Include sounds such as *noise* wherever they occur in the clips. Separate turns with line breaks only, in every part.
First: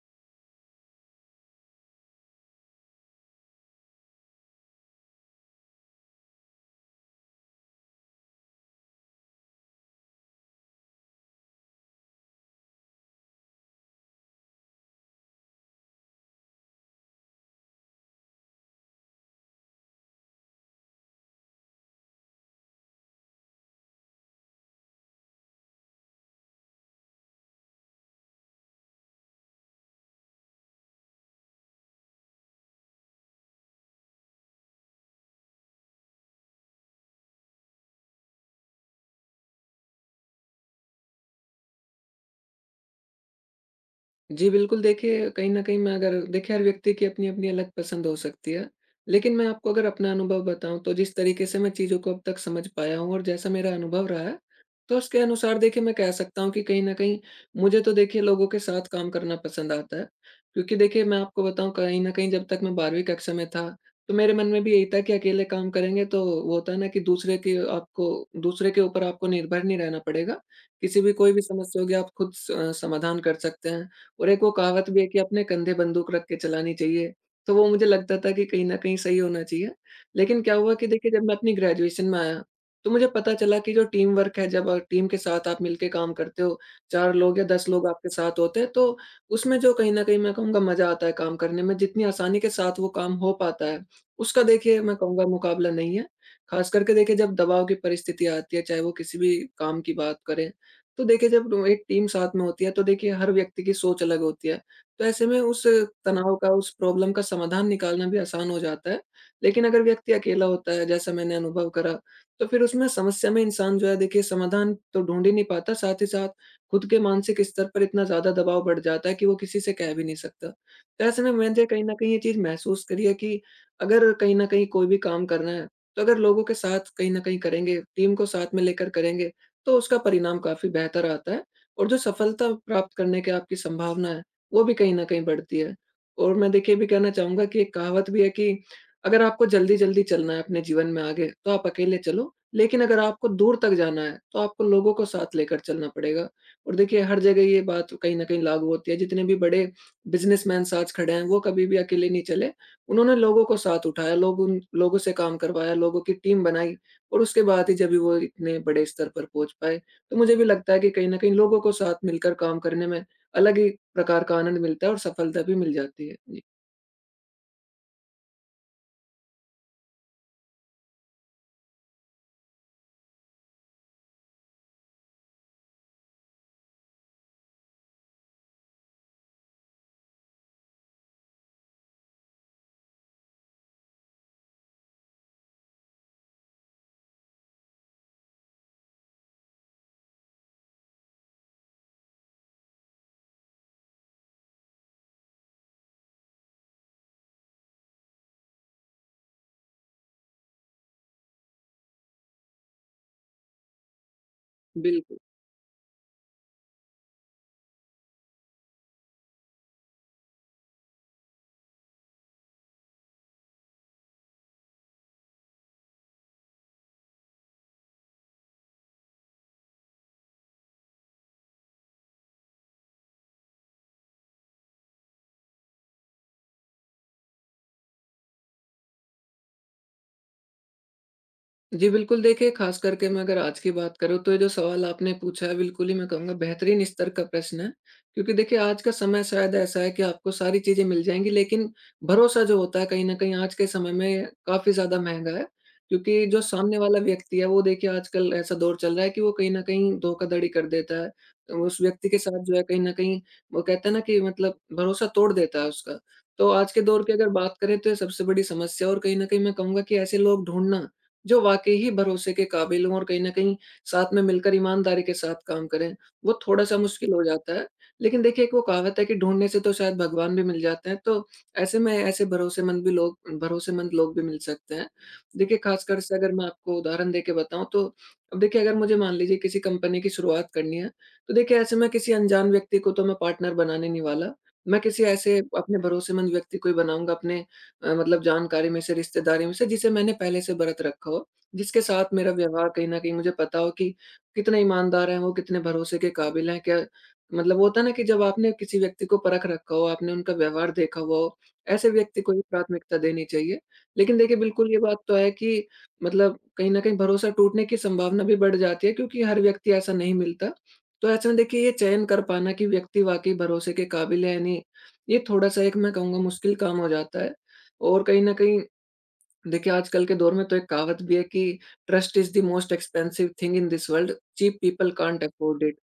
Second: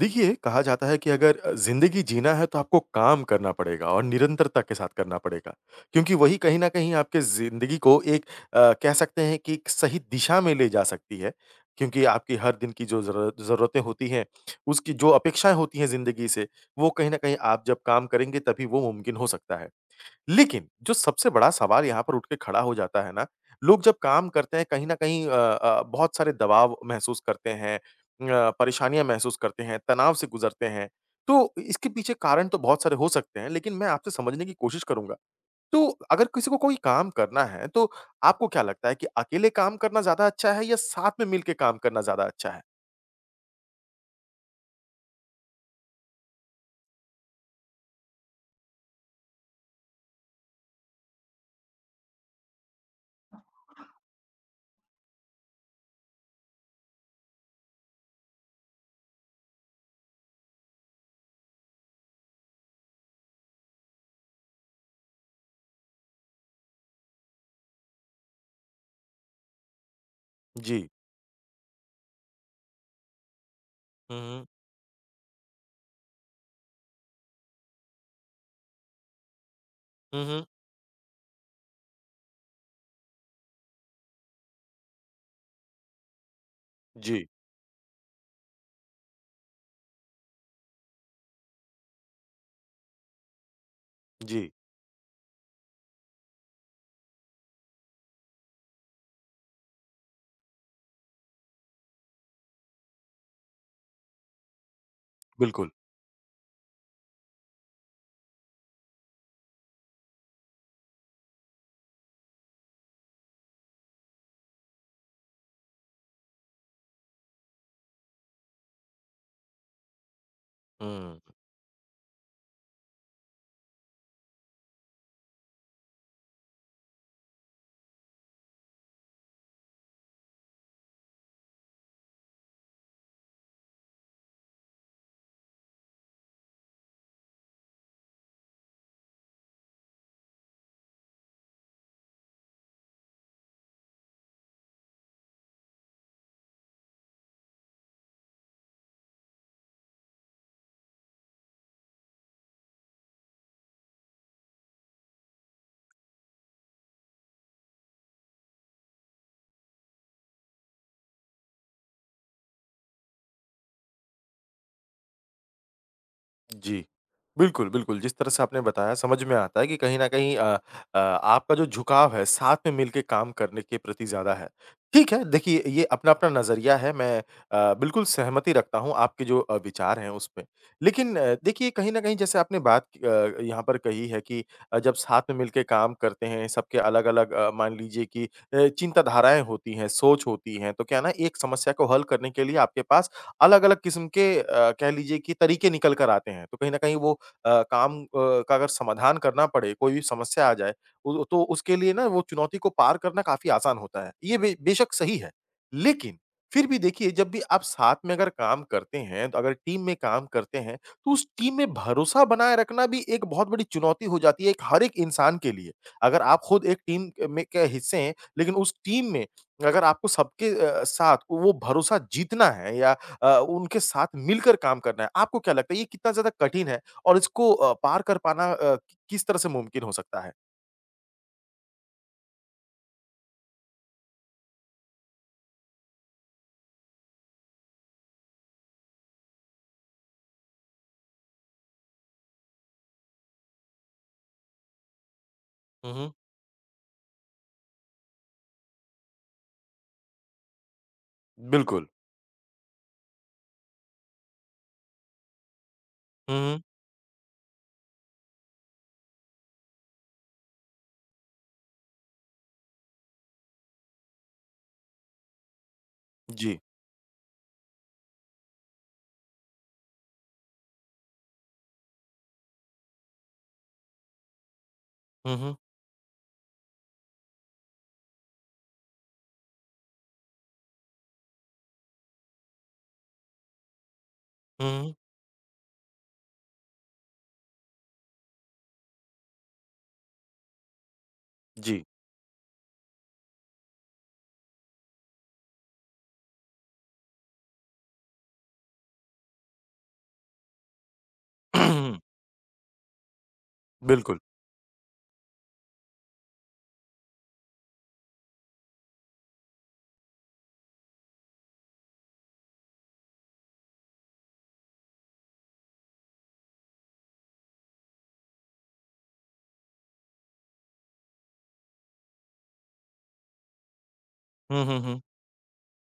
देखिए, कहा जाता है कि अगर ज़िंदगी जीना है तो आपको काम करना पड़ेगा और निरंतरता के साथ करना पड़ेगा। क्योंकि वही कहीं न कहीं आपके ज़िंदगी को एक कह सकते हैं कि एक सही दिशा में ले जा सकती है। क्योंकि आपकी हर दिन की जो ज़रूरतें होती हैं, उसकी जो अपेक्षाएँ होती हैं ज़िंदगी से, वो कहीं न कहीं आप जब काम करेंगे तभी वो मुमकिन हो सकता है। लेकिन जो सबसे बड़ा सवाल यहाँ पर उठ के खड़ा हो जाता है ना, लोग जब काम करते हैं कहीं न कहीं बहुत सारे दबाव महसूस करते हैं, परेशानियाँ महसूस करते हैं, तनाव से गुज़रते हैं। तो इसके पीछे कारण तो बहुत सारे हो सकते हैं, लेकिन मैं आपसे समझने की कोशिश करूँगा। तो अगर किसी को कोई काम करना है, तो आपको क्या लगता है कि अकेले काम करना ज़्यादा अच्छा है या साथ में मिल के काम करना ज़्यादा अच्छा है?
जी, बिल्कुल देखिए, कहीं न कहीं मैं अगर देखिए हर व्यक्ति की अपनी-अपनी अलग पसंद हो सकती है। लेकिन मैं आपको अगर अपना अनुभव बताऊँ, तो जिस तरीके से मैं चीज़ों को अब तक समझ पाया हूँ और जैसा मेरा अनुभव रहा है, तो उसके अनुसार देखिए मैं कह सकता हूँ कि कहीं न कहीं मुझे तो देखिए लोगों के साथ काम करना पसंद आता है। क्योंकि देखिए मैं आपको बताऊँ, कहीं न कहीं जब तक मैं 12वीं कक्षा में था, तो मेरे मन में भी यही था कि अकेले काम करेंगे तो वो होता है ना कि दूसरे के ऊपर आपको निर्भर नहीं रहना पड़ेगा।
जी।
किसी भी, कोई भी समस्या होगी, आप खुद समाधान कर सकते हैं।
हुँ,
और एक
हुँ।
वो कहावत भी है कि अपने कंधे बंदूक रख के चलानी चाहिए, तो वो मुझे लगता था कि कहीं न कहीं सही होना चाहिए।
हुँ,
लेकिन
हुँ।
क्या हुआ कि देखिए जब मैं अपनी ग्रेजुएशन में आया, तो मुझे पता चला कि जो टीम वर्क है, जब टीम के साथ आप मिलके काम करते हो, 4
जी,
लोग या 10 लोग आपके साथ होते हैं, तो उसमें जो कहीं न कहीं मैं कहूँगा मज़ा आता है काम करने में, जितनी आसानी के साथ वो काम हो पाता है, उसका
जी।
देखिए मैं कहूँगा मुकाबला नहीं है। ख़ास करके देखिए जब दबाव की परिस्थिति आती है, चाहे वो किसी भी काम की बात करें, तो देखिए एक टीम साथ में होती है तो देखिए हर व्यक्ति की सोच अलग होती है। तो ऐसे में उस
बिल्कुल।
तनाव का, उस प्रॉब्लम का समाधान निकालना भी आसान हो जाता है। लेकिन अगर व्यक्ति अकेला होता है, जैसा मैंने अनुभव करा, तो फिर उसमें समस्या में इंसान जो है देखिए समाधान तो ढूँढ ही नहीं पाता, साथ ही साथ खुद के मानसिक स्तर पर इतना ज़्यादा दबाव बढ़ जाता है कि वो किसी से कह भी नहीं सकता। तो
हुँ।
ऐसे में मैंने कहीं न कहीं ये चीज़ महसूस करी है कि अगर कहीं न कहीं कोई भी काम करना है, तो अगर लोगों के साथ कहीं न कहीं करेंगे, टीम को साथ में लेकर करेंगे, तो उसका परिणाम काफ़ी बेहतर आता है और जो सफलता प्राप्त करने की आपकी संभावना है, वो भी कहीं न कहीं बढ़ती है। और मैं देखिए ये भी कहना चाहूँगा कि एक कहावत भी है कि अगर आपको जल्दी-जल्दी चलना है अपने जीवन में आगे, तो आप अकेले चलो, लेकिन अगर आपको दूर तक जाना है, तो आपको लोगों को साथ लेकर चलना पड़ेगा। और देखिए हर जगह ये बात कहीं न कहीं लागू होती है। जितने भी बड़े बिज़नेसमैन्स आज खड़े हैं, वो कभी भी अकेले नहीं चले। उन्होंने लोगों को साथ उठाया, लोग उन लोगों से काम करवाया, लोगों की टीम बनाई। और उसके बाद ही जब भी वो इतने बड़े स्तर पर पहुँच पाए, तो मुझे भी लगता है कि कहीं न कहीं लोगों को साथ मिलकर काम करने में अलग ही प्रकार का आनंद मिलता है और सफलता भी मिल जाती है। जी,
जी। बिल्कुल, बिल्कुल, जिस तरह से आपने बताया समझ में आता है कि कहीं न कहीं आपका जो झुकाव है साथ में मिलके काम करने के प्रति ज़्यादा है। ठीक है, देखिए ये अपना-अपना नज़रिया है, मैं बिल्कुल सहमति रखता हूँ आपके जो विचार हैं उसमें। लेकिन देखिए कहीं न कहीं जैसे आपने बात यहाँ पर कही है कि जब साथ में मिलके काम करते हैं सबके अलग-अलग मान लीजिए कि चिंताधाराएँ होती हैं, सोच होती हैं, तो क्या है ना, एक समस्या को हल करने के लिए आपके पास अलग-अलग किस्म के कह लीजिए कि तरीके निकल कर आते हैं। तो कहीं न कहीं वो अ, काम अ, का अगर समाधान करना पड़े, कोई भी समस्या आ जाए, उ तो उसके लिए ना वो चुनौती को पार करना काफ़ी आसान होता है। ये बे बेशक सही
बिल्कुल।
है। लेकिन फिर भी देखिए जब भी आप साथ में अगर काम करते हैं, तो अगर टीम में काम करते हैं, तो उस टीम में भरोसा बनाए रखना भी एक बहुत बड़ी चुनौती हो जाती है एक हर एक इंसान के लिए। अगर आप खुद एक टीम में के हिस्से हैं, लेकिन उस टीम में अगर आपको सबके साथ वो भरोसा जीतना है या उनके साथ मिलकर काम करना है, आपको क्या लगता है ये कितना ज़्यादा कठिन है? और इसको पार कर पाना किस तरह से मुमकिन हो सकता है?
जी, बिल्कुल देखिए, ख़ास करके मैं अगर आज की बात करूँ, तो ये जो सवाल आपने पूछा है, बिल्कुल ही मैं कहूँगा बेहतरीन स्तर का प्रश्न है। क्योंकि देखिए आज का समय शायद ऐसा है कि आपको सारी चीज़ें मिल जाएँगी, लेकिन भरोसा जो होता है, कहीं न कहीं आज के समय में काफ़ी ज़्यादा महँगा है।
हुँ, हुँ।
क्योंकि जो सामने वाला व्यक्ति है, वो देखिए आजकल ऐसा दौर चल रहा है कि वो कहीं न कहीं धोखाधड़ी कर देता है। तो उस
बिल्कुल।
व्यक्ति के साथ जो है कहीं न कहीं, वो कहते हैं ना कि मतलब भरोसा तोड़ देता है उसका।
हुँ,
तो
हुँ।
आज के दौर की अगर बात करें, तो ये सबसे बड़ी समस्या, और कहीं न कहीं मैं कहूँगा कि ऐसे लोग ढूँढना जो वाक़ई ही भरोसे के काबिल हों और कहीं न कहीं साथ में मिलकर ईमानदारी के साथ काम करें, वो
जी।
थोड़ा-सा मुश्किल हो जाता है। लेकिन देखिए एक वो कहावत है कि ढूँढने से तो शायद भगवान भी मिल जाते हैं, तो ऐसे में ऐसे भरोसेमंद लोग भी मिल सकते हैं।
हुँ, हुँ।
देखिए ख़ासकर से अगर मैं आपको उदाहरण देके बताऊँ, तो अब देखिए अगर मुझे मान लीजिए किसी कंपनी की शुरुआत करनी है, तो देखिए ऐसे में किसी अनजान व्यक्ति को तो मैं पार्टनर बनाने नहीं वाला।
हुँ,
मैं
हुँ।
किसी ऐसे अपने भरोसेमंद व्यक्ति को ही बनाऊँगा अपने, मतलब जानकारी में से, रिश्तेदारी में से, जिसे मैंने पहले से व्रत रखा हो, जिसके
जी।
साथ मेरा व्यवहार कहीं न कहीं मुझे पता हो कि कितने ईमानदार हैं वो, कितने भरोसे के काबिल हैं, क्या मतलब, वो होता है ना कि जब आपने किसी व्यक्ति को परख रखा हो, आपने उनका व्यवहार देखा हुआ हो, ऐसे व्यक्ति
*clears throat*
को ही प्राथमिकता देनी चाहिए। लेकिन
बिल्कुल।
देखिए बिल्कुल ये बात तो है कि मतलब कहीं न कहीं भरोसा टूटने की संभावना भी बढ़ जाती है, क्योंकि हर व्यक्ति ऐसा नहीं मिलता। तो ऐसे में देखिए ये चयन कर पाना कि व्यक्ति वाक़ई भरोसे के काबिल है या नहीं, ये थोड़ा-सा एक मैं कहूँगा मुश्किल काम हो जाता है। और कहीं न कहीं देखिए आजकल के दौर में तो एक कहावत भी है कि trust is the most expensive thing in this world, cheap
hmm, hmm,
people
hmm.
Can't afford it.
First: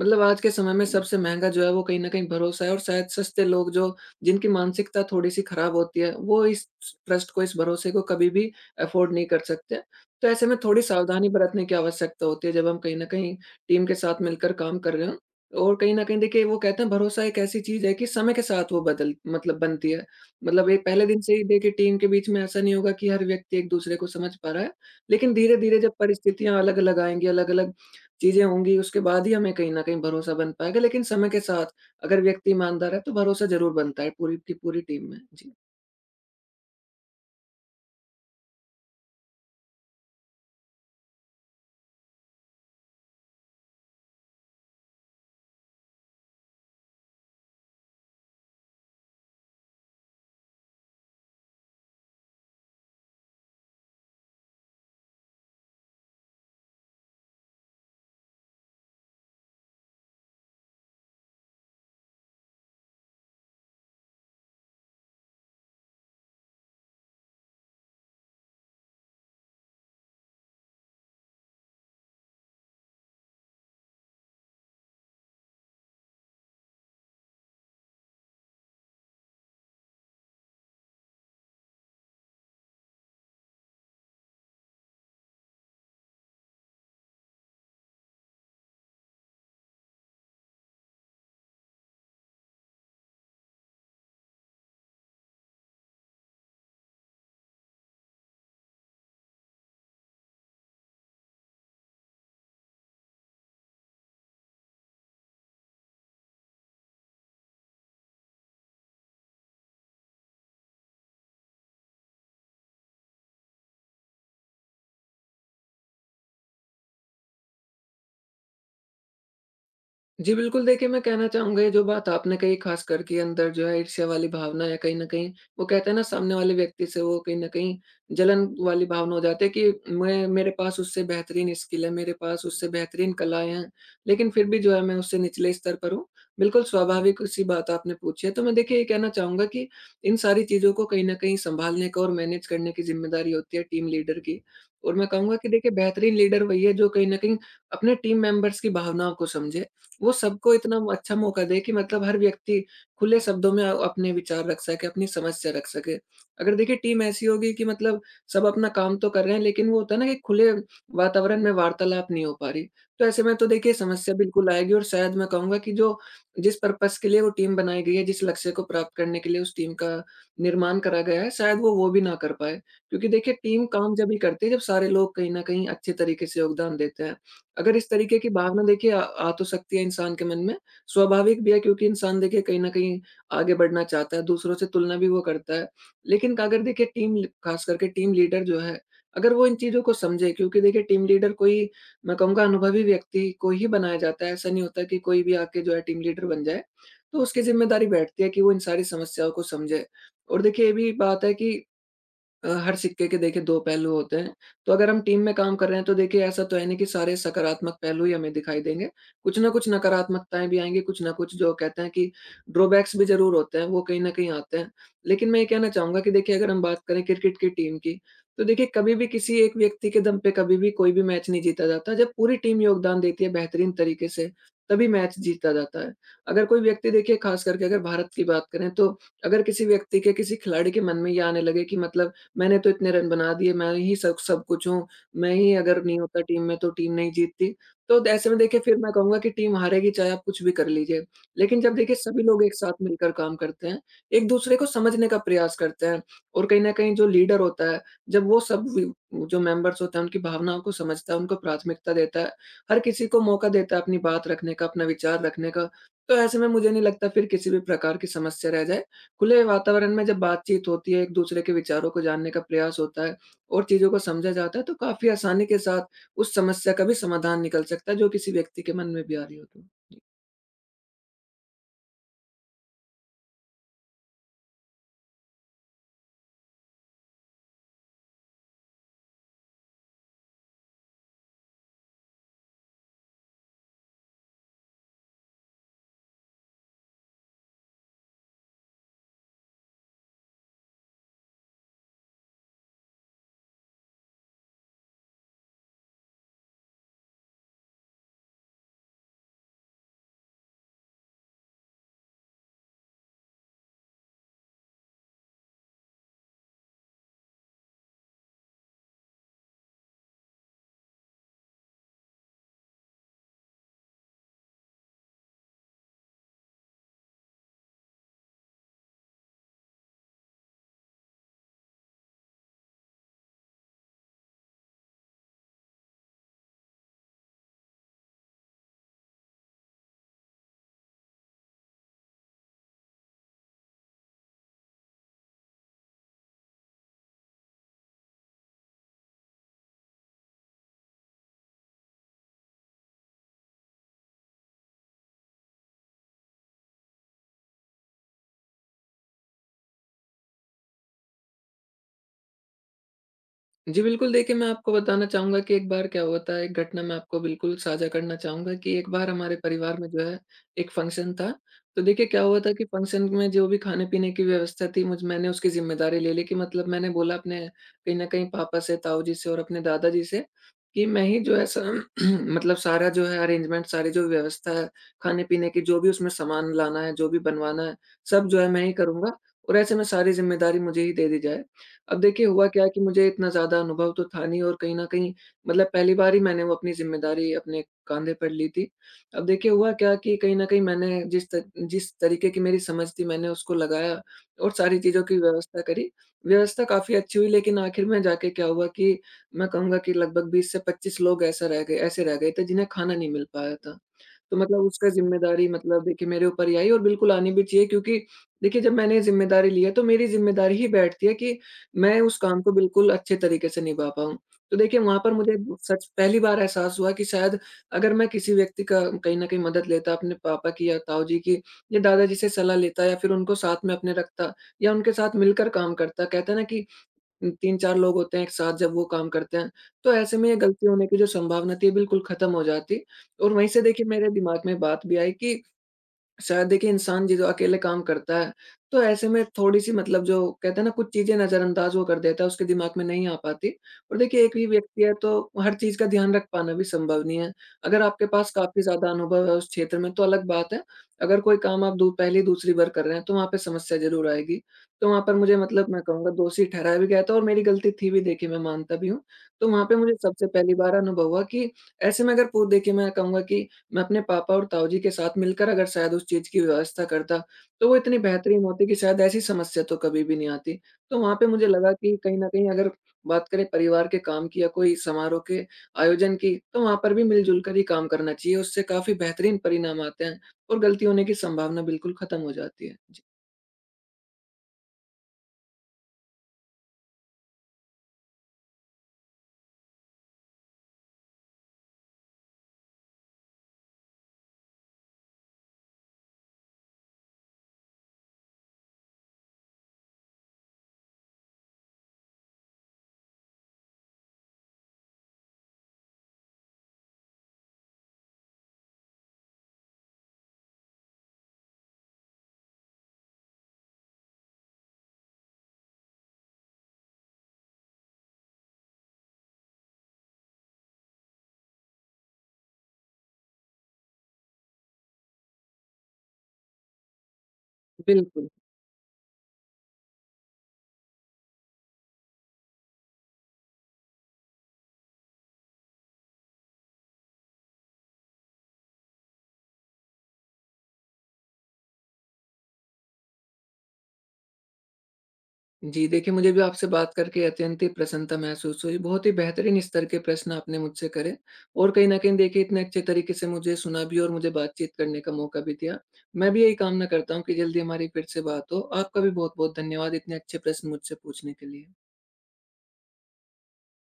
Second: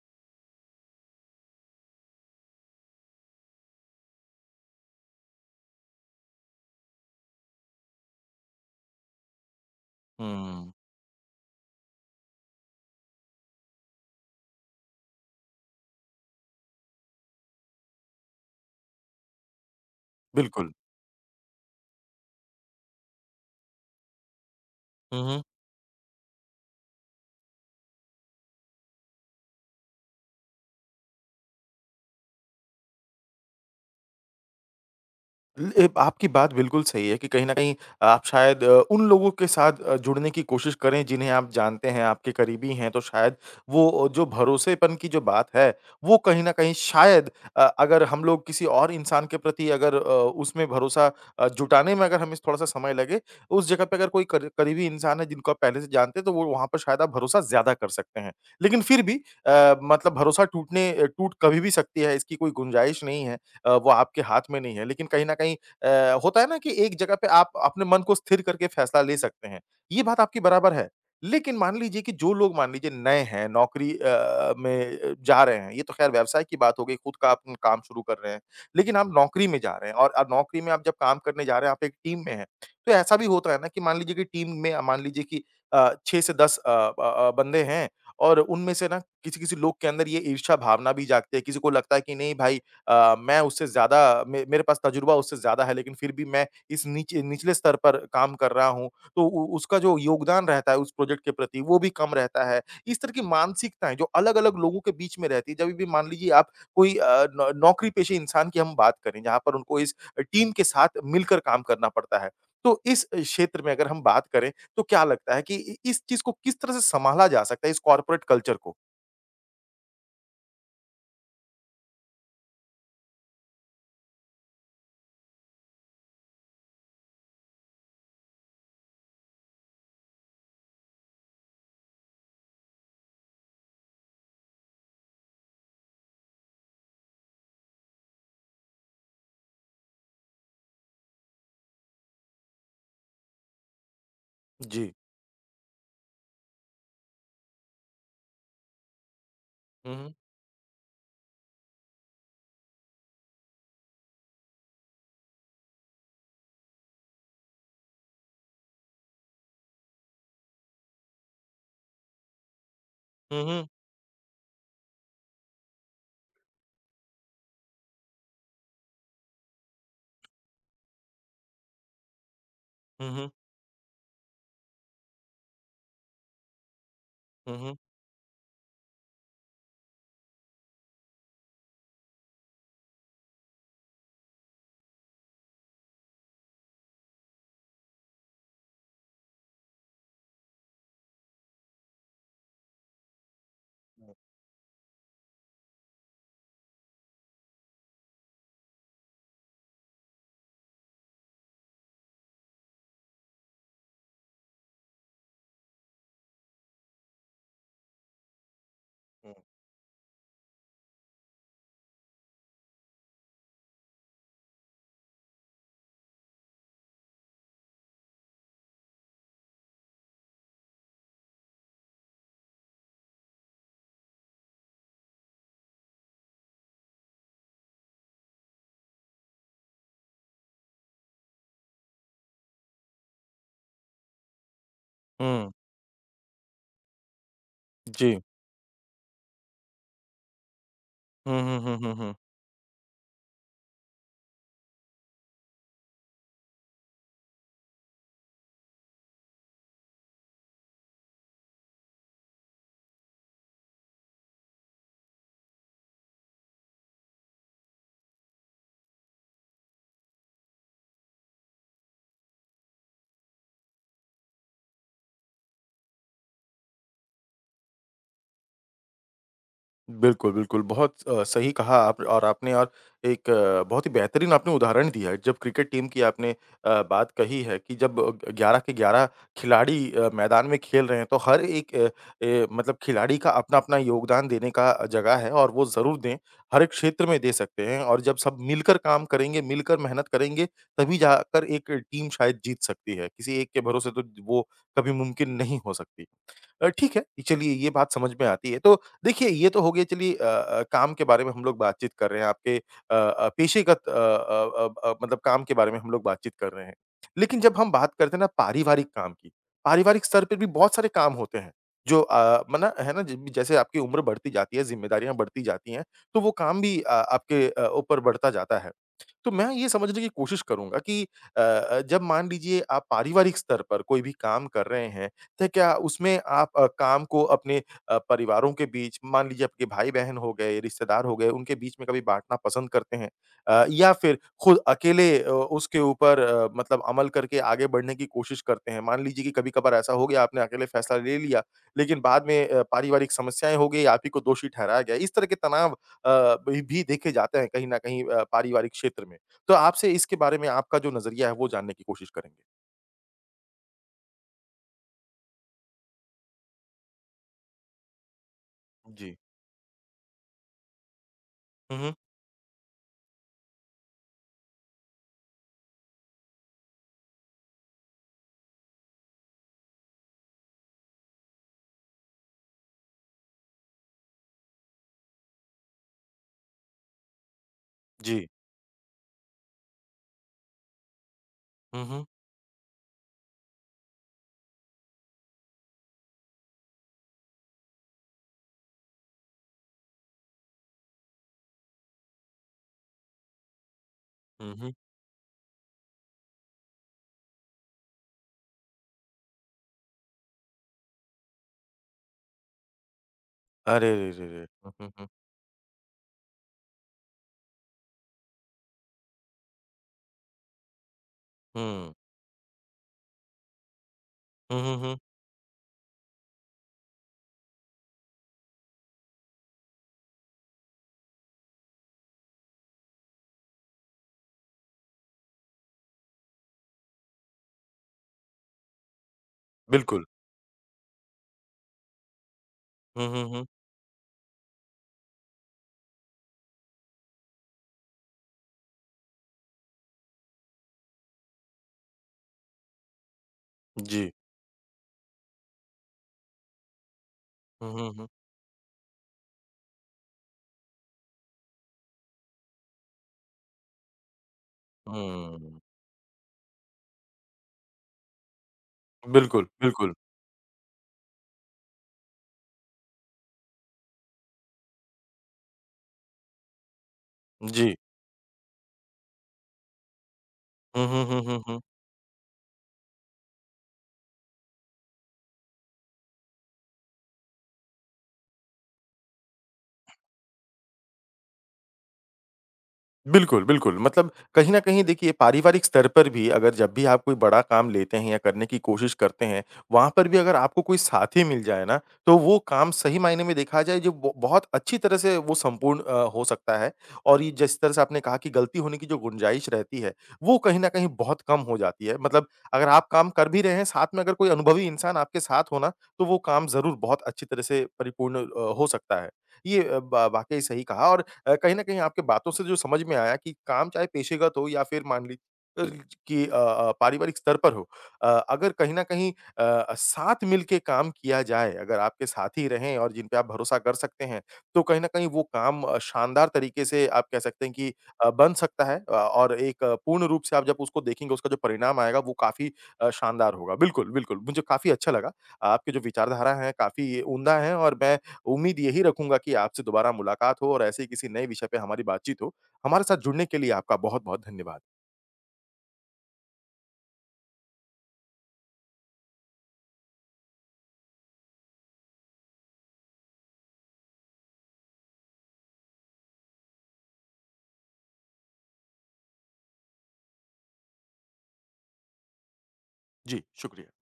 मतलब आज के समय में सबसे महँगा जो है वो कहीं न कहीं भरोसा है, और शायद सस्ते लोग, जो जिनकी मानसिकता थोड़ी-सी खराब होती है, वो इस ट्रस्ट को, इस भरोसे को कभी भी अफोर्ड नहीं कर सकते। तो ऐसे में
हुँ।
थोड़ी सावधानी बरतने की आवश्यकता होती है, जब हम कहीं न कहीं टीम के साथ मिलकर काम कर रहे हों। और कहीं न कहीं देखिए वो कहते हैं, भरोसा एक ऐसी चीज़ है कि समय के साथ वो बदल, मतलब बनती है। मतलब
बिल्कुल।
एक पहले दिन से ही देखिए टीम के बीच में ऐसा नहीं होगा कि हर व्यक्ति एक दूसरे को समझ पा रहा है,
हुँ,
लेकिन
हुँ।
धीरे-धीरे जब परिस्थितियाँ अलग-अलग आएँगी, अलग-अलग चीज़ें होंगी, उसके बाद ही हमें कहीं न कहीं भरोसा बन पाएगा। लेकिन समय के साथ अगर व्यक्ति ईमानदार है, तो भरोसा ज़रूर बनता है पूरी की पूरी टीम में। जी।
ल आपकी बात बिल्कुल सही है कि कहीं न कहीं आप शायद उन लोगों के साथ जुड़ने की कोशिश करें जिन्हें आप जानते हैं, आपके करीबी हैं, तो शायद वो जो भरोसेपन की जो बात है, वो कहीं न कहीं शायद अगर हम लोग किसी और इंसान के प्रति अगर उसमें भरोसा जुटाने में अगर हमें थोड़ा-सा समय लगे, उस जगह पे अगर कोई कर करीबी इंसान है जिनको आप पहले से जानते हैं, तो वो वहाँ पर शायद आप भरोसा ज़्यादा कर सकते हैं। लेकिन फिर भी मतलब भरोसा टूट कभी भी सकती है, इसकी कोई गुंजाइश नहीं है। वो आपके हाथ में नहीं है। लेकिन कहीं न कहीं होता है ना कि एक जगह पे आप अपने मन को स्थिर करके फैसला ले सकते हैं। ये बात आपकी बराबर है। लेकिन मान लीजिए कि जो लोग मान लीजिए नए हैं, नौकरी में जा रहे हैं, ये तो ख़ैर व्यवसाय की बात हो गई, खुद का आप काम शुरू कर रहे हैं। लेकिन आप नौकरी में जा रहे हैं और नौकरी में आप जब काम करने जा रहे हैं, आप एक टीम में हैं। तो ऐसा भी होता है ना कि मान लीजिए कि टीम में मान लीजिए कि 6 से 10 बंदे हैं और उनमें से ना किसी-किसी लोग के अंदर ये ईर्ष्या भावना भी जागती है। किसी को लगता है कि नहीं भाई, मैं उससे ज़्यादा मे मेरे पास तजुर्बा उससे ज़्यादा है, लेकिन फिर भी मैं इस नीचे निचले स्तर पर काम कर रहा हूँ, तो उ उसका जो योगदान रहता है उस प्रोजेक्ट के प्रति वो भी कम रहता है। इस तरह की मानसिकताएँ जो अलग-अलग लोगों के बीच में रहती है, जभी भी मान लीजिए आप कोई अ, नौ नौकरी-पेशे इंसान की हम बात करें, जहाँ पर उनको इस टीम के साथ मिलकर काम करना पड़ता है। तो इस क्षेत्र में अगर हम बात करें, तो क्या लगता है कि इ इस चीज़ को किस तरह से सँभाला जा सकता है, इस कॉर्पोरेट कल्चर को?
जी, बिल्कुल देखिए, मैं कहना चाहूँगा ये जो बात आपने कही, ख़ासकर के अंदर जो है ईर्ष्या वाली भावना है कहीं न कहीं, वो कहते हैं ना, सामने वाले व्यक्ति से वो कहीं न कहीं जलन वाली भावना हो जाती है कि मैं मेरे पास उससे बेहतरीन स्किल है, मेरे पास उससे बेहतरीन कलाएँ हैं, लेकिन फिर भी जो है मैं उससे निचले स्तर पर हूँ। बिल्कुल स्वाभाविक-सी बात आपने पूछी है। तो मैं देखिए ये कहना चाहूँगा कि इन सारी चीज़ों को कहीं न कहीं सँभालने का और मैनेज करने की ज़िम्मेदारी होती है टीम लीडर की।
जी।
और मैं कहूँगा कि देखिए बेहतरीन लीडर वही है जो कहीं न कहीं अपने टीम मेंबर्स की भावनाओं को समझे।
हुँ, हुँ।
वो सबको इतना अच्छा मौका दे कि मतलब हर व्यक्ति खुले शब्दों में अपने विचार रख सके, अपनी समस्या रख सके। अगर देखिए टीम ऐसी होगी कि मतलब सब अपना काम तो कर रहे हैं, लेकिन वो होता है ना कि खुले वातावरण में वार्तालाप नहीं हो पा रही, तो ऐसे में
हुँ,
तो
हुँ।
देखिए समस्या बिल्कुल आएगी। और शायद मैं कहूँगा कि जो जिस पर्पज़ के लिए वो टीम बनाई गई है, जिस लक्ष्य को प्राप्त करने के लिए उस टीम का निर्माण करा गया है, शायद वो भी ना कर पाए। क्योंकि
हुँ, हुँ।
देखिए टीम काम जभी करती है जब सारे लोग कहीं न कहीं अच्छे तरीके से योगदान देते हैं।
हुँ, हुँ।
अगर इस तरीके की भावना देखिए आ आ तो सकती है इंसान के मन में, स्वाभाविक भी है, क्योंकि इंसान देखिए कहीं न कहीं आगे बढ़ना चाहता है, दूसरों से तुलना भी वो करता है। लेकिन अगर देखिए टीम ल ख़ास करके टीम लीडर जो है, अगर वो इन चीज़ों को समझे, क्योंकि देखिए टीम लीडर कोई, मैं कहूँगा, अनुभवी व्यक्ति को ही बनाया
हुँ,
जाता है, ऐसा नहीं होता कि कोई भी आके जो है टीम लीडर बन जाए। तो उसकी ज़िम्मेदारी बैठती है कि वो इन सारी समस्याओं को समझे। और देखिए ये भी बात है कि हर सिक्के के देखिए 2 पहलू होते हैं। तो अगर हम टीम में काम कर रहे हैं, तो देखिए ऐसा तो है नहीं कि सारे सकारात्मक पहलू ही हमें दिखाई देंगे।
हुँ।
कुछ न कुछ नकारात्मकताएँ भी आएँगी, कुछ न कुछ जो कहते हैं कि ड्रॉबैक्स भी ज़रूर होते हैं, वो कहीं न कहीं आते हैं। लेकिन मैं ये कहना चाहूँगा कि देखिए अगर हम बात करें क्रिकेट की टीम की, तो देखिए कभी भी किसी एक व्यक्ति के दम पे कभी भी कोई भी मैच नहीं जीता जाता। जब पूरी टीम योगदान देती है बेहतरीन तरीके से, तभी मैच जीता जाता है। अगर कोई व्यक्ति देखिए, ख़ास करके अगर भारत की बात करें, तो अगर किसी व्यक्ति के, किसी खिलाड़ी के मन में ये आने लगे कि मतलब मैंने तो इतने रन बना दिए, मैं ही सब सब कुछ हूँ, मैं
हुँ।
ही अगर नहीं होता टीम में तो टीम नहीं जीतती। तो
जी।
ऐसे में देखिए फिर मैं कहूँगा कि टीम हारेगी, चाहे आप कुछ भी कर लीजिए।
हुँ, हुँ,
लेकिन जब
हुँ, हुँ,
देखिए
हुँ।
सभी लोग एक साथ मिलकर काम करते हैं, एक-दूसरे को समझने का प्रयास करते हैं और कहीं न कहीं जो लीडर होता है, जब वो सब व जो मेंबर्स होते हैं उनकी भावनाओं को समझता है, उनको प्राथमिकता देता है, हर किसी को मौका देता है अपनी बात रखने का, अपना विचार रखने का, तो ऐसे में मुझे नहीं लगता फिर किसी भी प्रकार की समस्या रह जाए। खुले वातावरण में जब बातचीत होती है, एक-दूसरे के विचारों को जानने का प्रयास होता है और चीज़ों को समझा जाता है, तो काफ़ी आसानी के साथ उस समस्या का भी समाधान निकल सकता है, जो किसी व्यक्ति के मन में भी आ रही हो तो।
बिल्कुल, बिल्कुल, बहुत सही कहा आप और आपने और एक बहुत ही बेहतरीन आपने उदाहरण दिया है। जब क्रिकेट टीम की आपने बात कही है कि जब 11 के 11 खिलाड़ी मैदान में खेल रहे हैं, तो हर एक मतलब खिलाड़ी का अपना-अपना योगदान देने का जगह है और वो ज़रूर दें। हर एक क्षेत्र में दे सकते हैं और जब सब मिलकर काम करेंगे, मिलकर मेहनत करेंगे, तभी जाकर एक टीम शायद जीत सकती है। किसी एक के भरोसे तो वो कभी मुमकिन नहीं हो सकती। ठीक है, चलिए ये बात समझ में आती है। तो देखिए ये तो हो गया, चलिए काम के बारे में हम लोग बातचीत कर रहे हैं, आपके पेशेगत मतलब काम के बारे में हम लोग बातचीत कर रहे हैं। लेकिन जब हम बात करते हैं ना पारिवारिक काम की, पारिवारिक स्तर पे भी बहुत सारे काम होते हैं, जो मना है ना, ज जैसे आपकी उम्र बढ़ती जाती है, ज़िम्मेदारियाँ बढ़ती जाती हैं, तो वो काम भी आपके ऊपर बढ़ता जाता है। तो मैं ये समझने की कोशिश करूँगा कि जब मान लीजिए आप पारिवारिक स्तर पर कोई भी काम कर रहे हैं, तो क्या उसमें आप काम को अपने परिवारों के बीच, मान लीजिए आपके भाई-बहन हो गए, रिश्तेदार हो गए, उनके बीच में कभी बाँटना पसंद करते हैं? या फिर खुद अकेले उसके ऊपर मतलब अमल करके आगे बढ़ने की कोशिश करते हैं? मान लीजिए कि कभी-कभार ऐसा हो गया, आपने अकेले फैसला ले लिया, लेकिन बाद में पारिवारिक समस्याएँ हो गई, आप ही को दोषी ठहराया गया। इस तरह के तनाव भी देखे जाते हैं कहीं न कहीं पारिवारिक क्षेत्र में। तो आपसे इसके बारे में आपका जो नज़रिया है वो जानने की कोशिश करेंगे।
जी, बिल्कुल देखिए, मैं आपको बताना चाहूँगा कि एक बार क्या हुआ था। एक घटना मैं आपको बिल्कुल साझा करना चाहूँगा कि एक बार
जी।
हमारे परिवार में जो है एक फ़ंक्शन था।
हुँ,
तो
हुँ।
देखिए क्या हुआ था कि फ़ंक्शन में जो भी खाने-पीने की व्यवस्था थी, मुझ मैंने उसकी ज़िम्मेदारी ले ली कि मतलब मैंने बोला अपने, कहीं न कहीं पापा से, ताऊजी से और अपने दादाजी से कि मैं ही जो है स *clears throat* मतलब सारा जो है अरेंजमेंट, सारी जो व्यवस्था है, खाने-पीने की जो भी उसमें सामान लाना है, जो भी बनवाना है,
जी।
सब जो है मैं ही करूँगा और ऐसे में सारी ज़िम्मेदारी मुझे ही दे दी जाए।
हुँ,
अब
हुँ।
देखिए हुआ क्या है कि मुझे इतना ज़्यादा अनुभव तो था नहीं और कहीं न कहीं मतलब पहली बार ही मैंने वो अपनी ज़िम्मेदारी अपने काँधे पर ली थी। अब देखिए हुआ क्या कि कहीं न कहीं मैंने जिस तरीके की मेरी समझ थी, मैंने उसको लगाया और
हुँ, हुँ।
सारी चीज़ों की व्यवस्था करी। व्यवस्था काफ़ी अच्छी हुई, लेकिन आखिर में जाके क्या हुआ कि मैं कहूँगा कि लगभग 20 से 25 लोग ऐसा रह गए ऐसे रह गए थे, जिन्हें खाना नहीं मिल पाया था।
अरे रे रे
तो
रे!
मतलब
हुँ,
उसका
हुँ, हुँ।
ज़िम्मेदारी मतलब देखिए मेरे ऊपर ही आई और बिल्कुल आनी भी चाहिए, क्योंकि देखिए जब मैंने ज़िम्मेदारी ली है तो मेरी ज़िम्मेदारी ही बैठती है कि
हुँ।
मैं उस काम को बिल्कुल अच्छे तरीके से निभा पाऊँ। तो
हुँ, हुँ,
देखिए
हुँ।
वहाँ पर मुझे सच पहली बार एहसास हुआ कि शायद अगर मैं किसी व्यक्ति का कहीं न कहीं मदद लेता, अपने पापा की या ताऊजी की या दादाजी से सलाह लेता या फिर उनको साथ में अपने रखता या उनके साथ मिलकर काम करता, कहते हैं ना कि 3-4 लोग होते हैं एक साथ जब वो काम करते हैं, तो
बिल्कुल।
ऐसे में ये गलती होने की जो संभावना थी, बिल्कुल ख़त्म हो जाती।
हुँ, हुँ,
और
हुँ।
वहीं से देखिए मेरे दिमाग में बात भी आई कि शायद देखिए इंसान जी जो अकेले काम करता है, तो ऐसे में थोड़ी-सी मतलब जो कहते हैं ना, कुछ चीज़ें नज़रअंदाज़ वो कर देता है, उसके दिमाग में नहीं आ पाती। और
जी।
देखिए एक ही व्यक्ति है तो हर चीज़ का ध्यान रख पाना भी संभव नहीं है।
हुँ,
अगर
हुँ,
आपके
हुँ।
पास काफ़ी ज़्यादा अनुभव है उस क्षेत्र में तो अलग बात है, अगर कोई काम आप दू पहली, दूसरी बार कर रहे हैं तो वहाँ पे समस्या ज़रूर आएगी। तो वहाँ पर मुझे
हुँ।
मतलब मैं कहूँगा दोषी ठहराया भी गया था और मेरी गलती थी भी, देखिए मैं मानता भी हूँ।
बिल्कुल,
तो वहाँ पे
बिल्कुल।
मुझे सबसे पहली बार अनुभव हुआ कि ऐसे में अगर पू देखिए मैं कहूँगा कि मैं अपने पापा और ताऊजी के साथ मिलकर अगर शायद उस चीज़ की व्यवस्था करता, तो
जी।
वो इतनी बेहतरीन होती कि शायद ऐसी समस्या तो कभी भी नहीं आती।
हुँ,
तो
हुँ,
वहाँ
हुँ,
पे
हुँ,
मुझे
हुँ।
लगा कि कहीं न कहीं अगर बात करें परिवार के काम की या कोई समारोह के आयोजन की, तो वहाँ पर भी मिल-जुल कर ही काम करना चाहिए। उससे काफ़ी बेहतरीन परिणाम आते हैं और गलती होने की संभावना बिल्कुल खत्म हो जाती है। जी,
बिल्कुल, बिल्कुल। मतलब कहीं न कहीं देखिए पारिवारिक स्तर पर भी अगर जब भी आप कोई बड़ा काम लेते हैं या करने की कोशिश करते हैं, वहाँ पर भी अगर आपको कोई साथी मिल जाए ना, तो वो काम सही मायने में देखा जाए जो ब बहुत अच्छी तरह से वो संपूर्ण हो सकता है। और ये जिस तरह से आपने कहा कि गलती होने की जो गुंजाइश रहती है, वो कहीं न कहीं बहुत कम हो जाती है। मतलब अगर आप काम कर भी रहे हैं, साथ में अगर कोई अनुभवी इंसान आपके साथ हो ना, तो वो काम ज़रूर बहुत अच्छी तरह से परिपूर्ण हो सकता है। ये अ, ब वाक़ई सही कहा और कहीं न कहीं आपकी बातों से जो समझ में आया कि काम चाहे पेशेगत हो या फिर अ, कि पारिवारिक स्तर पर हो। अगर कहीं न कहीं साथ मिल के काम किया जाए, अगर आपके साथी रहें और जिन पे आप भरोसा कर सकते हैं, तो कहीं न कहीं वो काम शानदार तरीके से आप कह सकते हैं कि
बिल्कुल।
बन सकता है, और एक पूर्ण रूप से आप जब उसको देखेंगे, उसका जो परिणाम आएगा, वो काफ़ी शानदार होगा। बिल्कुल, बिल्कुल, मुझे काफ़ी अच्छा लगा। आपके जो विचारधारा हैं, काफ़ी उम्दा हैं और मैं उम्मीद यही रखूँगा कि आपसे दोबारा मुलाकात हो और ऐसे ही किसी नए विषय पे हमारी बातचीत हो। हमारे साथ जुड़ने के लिए आपका बहुत-बहुत धन्यवाद।
जी, देखिए मुझे भी आपसे बात करके अत्यंत ही प्रसन्नता महसूस हुई। बहुत ही बेहतरीन स्तर के प्रश्न आपने मुझसे करे और कहीं न कहीं देखिए इतने अच्छे तरीके से मुझे सुना भी और मुझे बातचीत करने का मौका भी दिया। मैं भी यही कामना करता हूँ कि जल्दी हमारी फिर से बात हो। आपका भी बहुत-बहुत धन्यवाद इतने अच्छे प्रश्न मुझसे पूछने के लिए।
जी, शुक्रिया।